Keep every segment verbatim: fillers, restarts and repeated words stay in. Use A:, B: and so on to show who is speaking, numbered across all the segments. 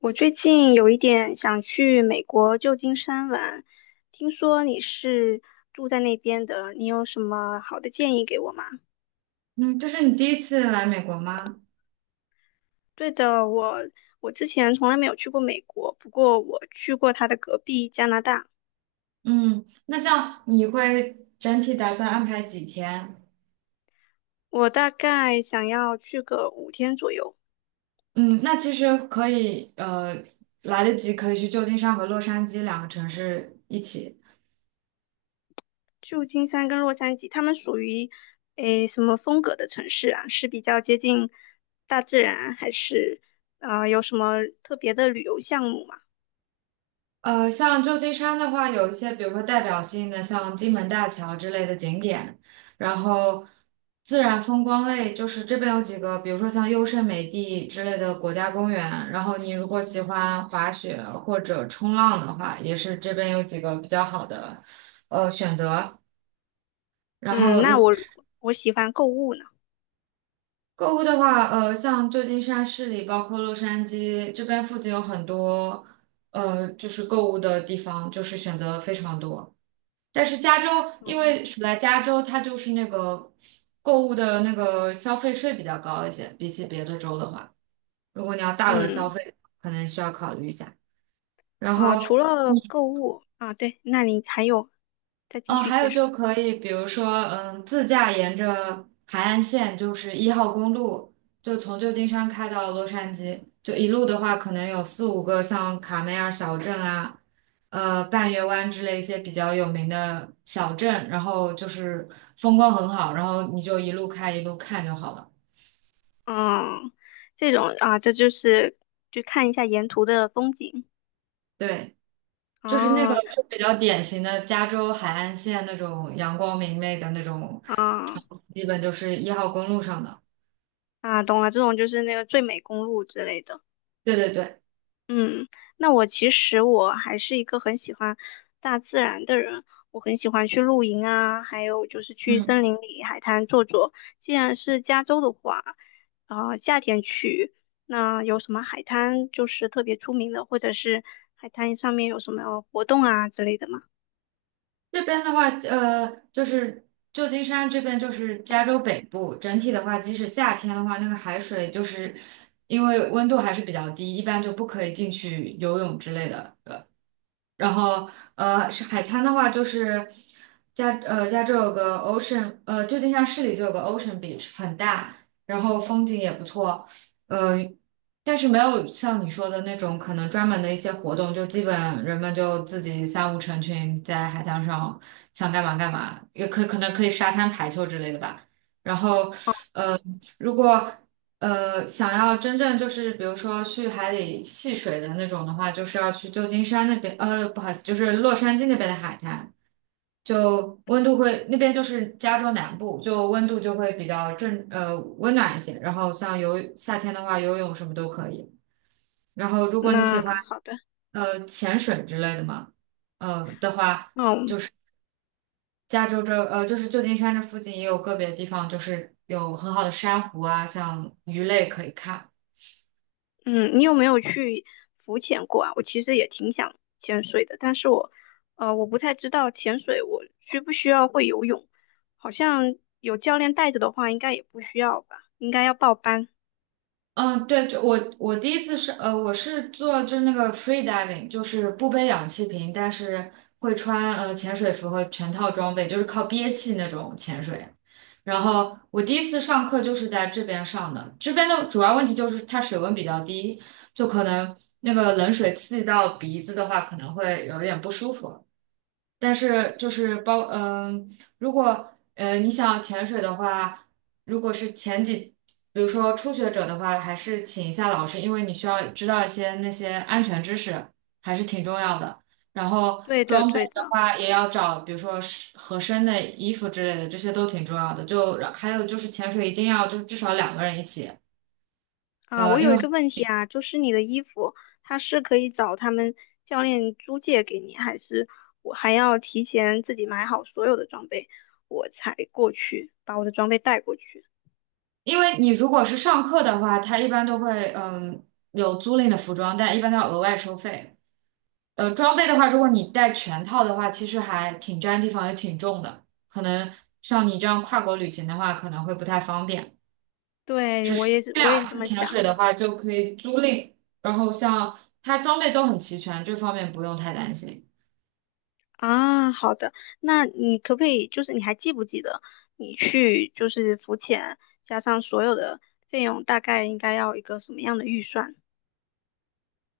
A: 我最近有一点想去美国旧金山玩，听说你是住在那边的，你有什么好的建议给我吗？
B: 嗯，这是你第一次来美国吗？
A: 对的，我我之前从来没有去过美国，不过我去过它的隔壁加拿大，
B: 嗯，那像你会整体打算安排几天？
A: 我大概想要去个五天左右。
B: 嗯，那其实可以，呃，来得及可以去旧金山和洛杉矶两个城市一起。
A: 旧金山跟洛杉矶，它们属于诶什么风格的城市啊？是比较接近大自然，还是啊有什么特别的旅游项目吗？
B: 呃，像旧金山的话，有一些比如说代表性的，像金门大桥之类的景点，然后自然风光类，就是这边有几个，比如说像优胜美地之类的国家公园，然后你如果喜欢滑雪或者冲浪的话，也是这边有几个比较好的呃选择。然
A: 嗯，
B: 后
A: 那
B: 如果
A: 我我喜欢购物呢。
B: 购物的话，呃，像旧金山市里，包括洛杉矶这边附近有很多呃就是购物的地方，就是选择非常多。但是加州，因为
A: 嗯
B: 属在加州，它就是那个购物的那个消费税比较高一些，比起别的州的话，如果你要大额消
A: 嗯
B: 费，可能需要考虑一下。然
A: 啊，
B: 后
A: 除了购物啊，对，那你还有再继
B: 哦，
A: 续
B: 还有
A: 介绍。
B: 就可以，比如说，嗯，自驾沿着海岸线，就是一号公路，就从旧金山开到洛杉矶，就一路的话，可能有四五个像卡梅尔小镇啊，呃，半月湾之类一些比较有名的小镇，然后就是风光很好，然后你就一路开一路看就好了。
A: 嗯，这种啊，这就是就看一下沿途的风景。
B: 对，就是那个
A: 哦，
B: 就比较典型的加州海岸线那种阳光明媚的那种
A: 啊
B: 场景基本就是一号公路上的。
A: 啊，懂了，这种就是那个最美公路之类的。
B: 对对对。
A: 嗯，那我其实我还是一个很喜欢大自然的人，我很喜欢去露营啊，还有就是去森
B: 嗯。
A: 林里、海滩坐坐。既然是加州的话，啊、夏天去，那有什么海滩就是特别出名的，或者是海滩上面有什么活动啊之类的吗？
B: 这边的话，呃，就是旧金山这边就是加州北部，整体的话，即使夏天的话，那个海水就是因为温度还是比较低，一般就不可以进去游泳之类的。呃然后呃，是海滩的话就是加呃加州有个 Ocean，呃，旧金山市里就有个 Ocean Beach，很大，然后风景也不错，呃，但是没有像你说的那种可能专门的一些活动，就基本人们就自己三五成群在海滩上想干嘛干嘛，也可可能可以沙滩排球之类的吧。然后如果呃想要真正就是比如说去海里戏水的那种的话，就是要去旧金山那边，呃，不好意思，就是洛杉矶那边的海滩，就温度会那边就是加州南部，就温度就会比较正呃温暖一些。然后像游夏天的话，游泳什么都可以。然后如果你喜
A: 那
B: 欢
A: 好的，
B: 呃潜水之类的嘛，呃的话，
A: 嗯。
B: 加州这呃就是旧金山这附近也有个别地方就是有很好的珊瑚啊，像鱼类可以看。
A: 嗯，你有没有去浮潜过啊？我其实也挺想潜水的，但是我，呃，我不太知道潜水我需不需要会游泳，好像有教练带着的话，应该也不需要吧，应该要报班。
B: 嗯，对，就我我第一次是呃，我是做就是那个 free diving，就是不背氧气瓶，但是会穿呃潜水服和全套装备，就是靠憋气那种潜水。然后我第一次上课就是在这边上的，这边的主要问题就是它水温比较低，就可能那个冷水刺激到鼻子的话，可能会有一点不舒服。但是就是包，嗯、如果呃你想潜水的话，如果是前几，比如说初学者的话，还是请一下老师，因为你需要知道一些那些安全知识，还是挺重要的。然后
A: 对的，
B: 装备
A: 对
B: 的
A: 的。
B: 话，也要找，比如说是合身的衣服之类的，这些都挺重要的。就还有就是潜水一定要就是至少两个人一起。
A: 啊，
B: 呃，
A: 我
B: 因
A: 有
B: 为
A: 一个问题啊，就是你的衣服，它是可以找他们教练租借给你，还是我还要提前自己买好所有的装备，我才过去把我的装备带过去？
B: 因为你如果是上课的话，他一般都会嗯有租赁的服装，但一般都要额外收费。呃，装备的话，如果你带全套的话，其实还挺占地方，也挺重的。可能像你这样跨国旅行的话，可能会不太方便。
A: 对，我也是，
B: 这
A: 我也
B: 两
A: 是这
B: 次
A: 么
B: 潜水
A: 想
B: 的
A: 的。
B: 话，就可以租赁，然后像它装备都很齐全，这方面不用太担心。
A: 啊，好的，那你可不可以，就是你还记不记得你去就是浮潜加上所有的费用，大概应该要一个什么样的预算？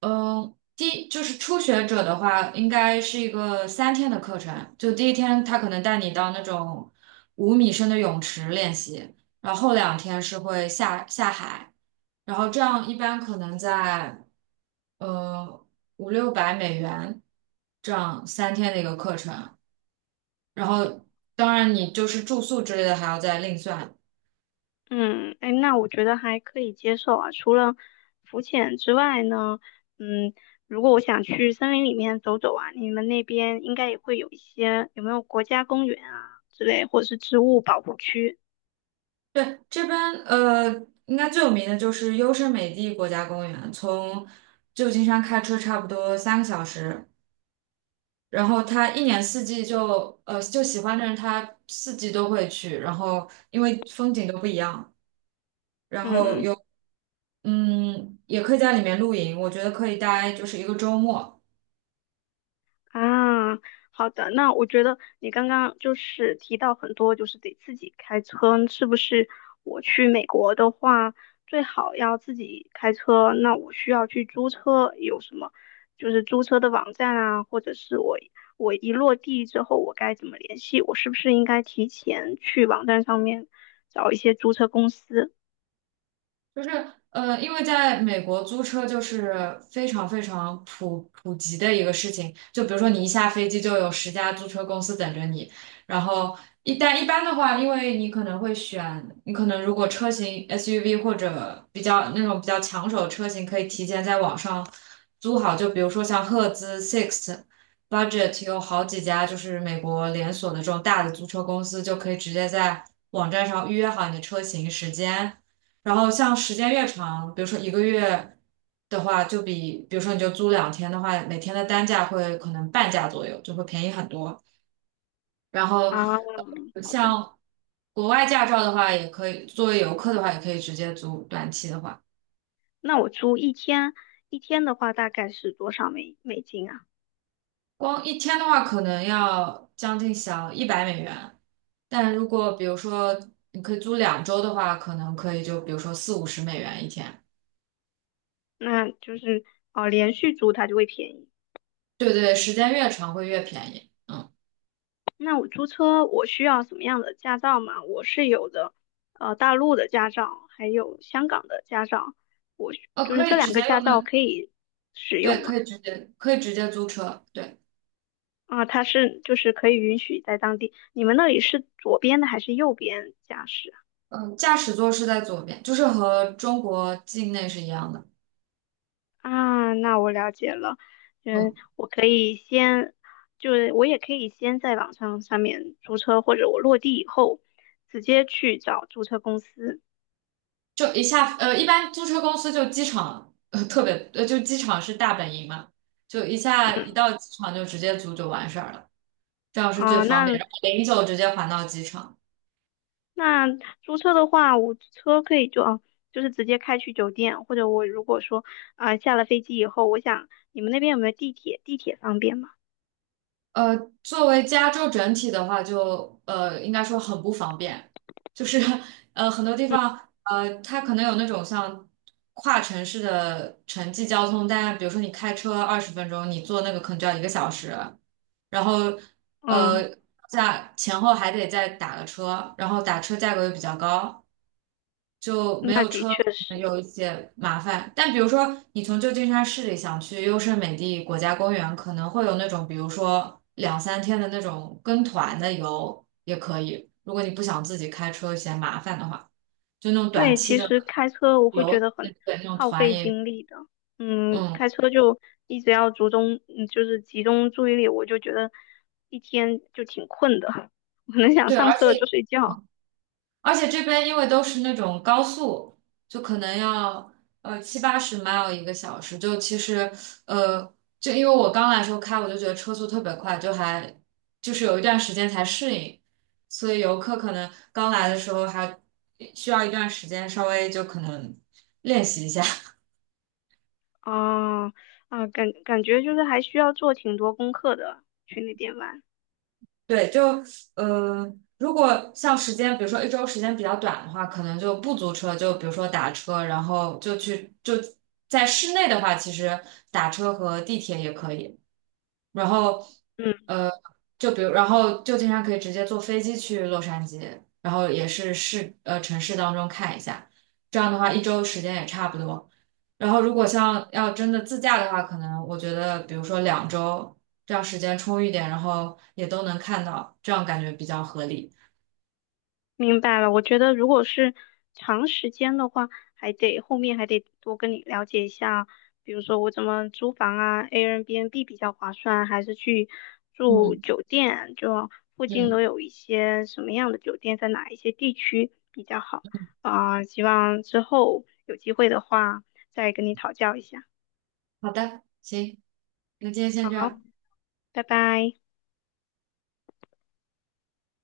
B: 嗯，第就是初学者的话，应该是一个三天的课程。就第一天，他可能带你到那种五米深的泳池练习，然后后两天是会下下海，然后这样一般可能在呃五六百美元这样三天的一个课程。然后当然你就是住宿之类的还要再另算，
A: 嗯，哎，那我觉得还可以接受啊。除了浮潜之外呢，嗯，如果我想去森林里面走走啊，你们那边应该也会有一些，有没有国家公园啊之类，或者是植物保护区？
B: 对，这边呃，应该最有名的就是优胜美地国家公园，从旧金山开车差不多三个小时。然后他一年四季就呃，就喜欢的人他四季都会去，然后因为风景都不一样，然后
A: 嗯。
B: 有嗯，也可以在里面露营，我觉得可以待就是一个周末。
A: 啊，好的，那我觉得你刚刚就是提到很多，就是得自己开车，是不是？我去美国的话，最好要自己开车，那我需要去租车，有什么就是租车的网站啊，或者是我我一落地之后，我该怎么联系？我是不是应该提前去网站上面找一些租车公司
B: 就是呃，因为在美国租车就是非常非常普普及的一个事情。就比如说你一下飞机就有十家租车公司等着你，然后一但一般的话，因为你可能会选，你可能如果车型 S U V 或者比较那种比较抢手的车型，可以提前在网上租好。就比如说像赫兹、s i x Budget 有好几家就是美国连锁的这种大的租车公司，就可以直接在网站上预约好你的车型时间。然后像时间越长，比如说一个月的话，就比比如说你就租两天的话，每天的单价会可能半价左右，就会便宜很多。然后
A: 啊？
B: 呃
A: 好的，
B: 像国外驾照的话，也可以作为游客的话，也可以直接租短期的话，
A: 那我租一天，一天的话大概是多少美美金啊？
B: 光一天的话可能要将近小一百美元。但如果比如说你可以租两周的话，可能可以就比如说四五十美元一天。
A: 那就是呃连续租它就会便宜。
B: 对对，时间越长会越便宜。嗯，
A: 那我租车我需要什么样的驾照嘛？我是有的，呃，大陆的驾照，还有香港的驾照，我需
B: 呃，
A: 就
B: 可
A: 是这
B: 以直
A: 两个
B: 接
A: 驾
B: 用
A: 照
B: 那
A: 可以使
B: 对，
A: 用嘛？
B: 可以直接可以直接租车，对，
A: 啊、它是就是可以允许在当地。你们那里是左边的还是右边驾驶
B: 嗯，驾驶座是在左边，就是和中国境内是一样的，
A: 啊？啊那我了解了，嗯，
B: 嗯，
A: 我可以先。就是我也可以先在网上上面租车，或者我落地以后直接去找租车公司。
B: 就一下，呃，一般租车公司就机场，呃，特别，呃，就机场是大本营嘛，就一下一到机场就直接租就完事儿了，这样是最
A: 啊，
B: 方便，
A: 那
B: 然后零九直接还到机场。
A: 那租车的话，我车可以就啊，就是直接开去酒店，或者我如果说啊下了飞机以后，我想你们那边有没有地铁？地铁方便吗？
B: 呃，作为加州整体的话就，呃应该说很不方便，就是呃很多地方呃它可能有那种像跨城市的城际交通，但比如说你开车二十分钟，你坐那个可能就要一个小时。然后
A: 嗯，
B: 呃价前后还得再打个车，然后打车价格又比较高，就没
A: 那
B: 有
A: 的
B: 车可
A: 确
B: 能
A: 是，
B: 有一些麻烦。但比如说你从旧金山市里想去优胜美地国家公园，可能会有那种比如说两三天的那种跟团的游也可以，如果你不想自己开车嫌麻烦的话，就那种短
A: 对，
B: 期
A: 其
B: 的
A: 实开车我会觉
B: 游，
A: 得很
B: 对那种
A: 耗
B: 团
A: 费
B: 也
A: 精力的，嗯，
B: 嗯
A: 开车就一直要集中，嗯，就是集中注意力，我就觉得一天就挺困的，我能想
B: 对，
A: 上
B: 而
A: 车了就
B: 且。
A: 睡觉。
B: 而且这边因为都是那种高速，就可能要呃七八十 mile 一个小时，就其实呃，就因为我刚来的时候开，我就觉得车速特别快，就还就是有一段时间才适应，所以游客可能刚来的时候还需要一段时间稍微就可能练习一下。
A: 哦，啊，感感觉就是还需要做挺多功课的，去那边玩。
B: 对，就呃，如果像时间，比如说一周时间比较短的话，可能就不租车，就比如说打车，然后就去就在室内的话，其实打车和地铁也可以。然后
A: 嗯，
B: 呃，就比如，然后就经常可以直接坐飞机去洛杉矶，然后也是市呃城市当中看一下，这样的话一周时间也差不多。然后如果像要真的自驾的话，可能我觉得比如说两周，这样时间充裕点，然后也都能看到，这样感觉比较合理。
A: 明白了。我觉得如果是长时间的话，还得后面还得多跟你了解一下，比如说我怎么租房啊，Airbnb 比较划算，还是去住
B: 嗯
A: 酒店，就附近都
B: 嗯，
A: 有一些什么样的酒店，在哪一些地区比较好啊，希望之后有机会的话再跟你讨教一下。
B: 好的，行，那今天先这
A: 好，
B: 样。
A: 拜拜。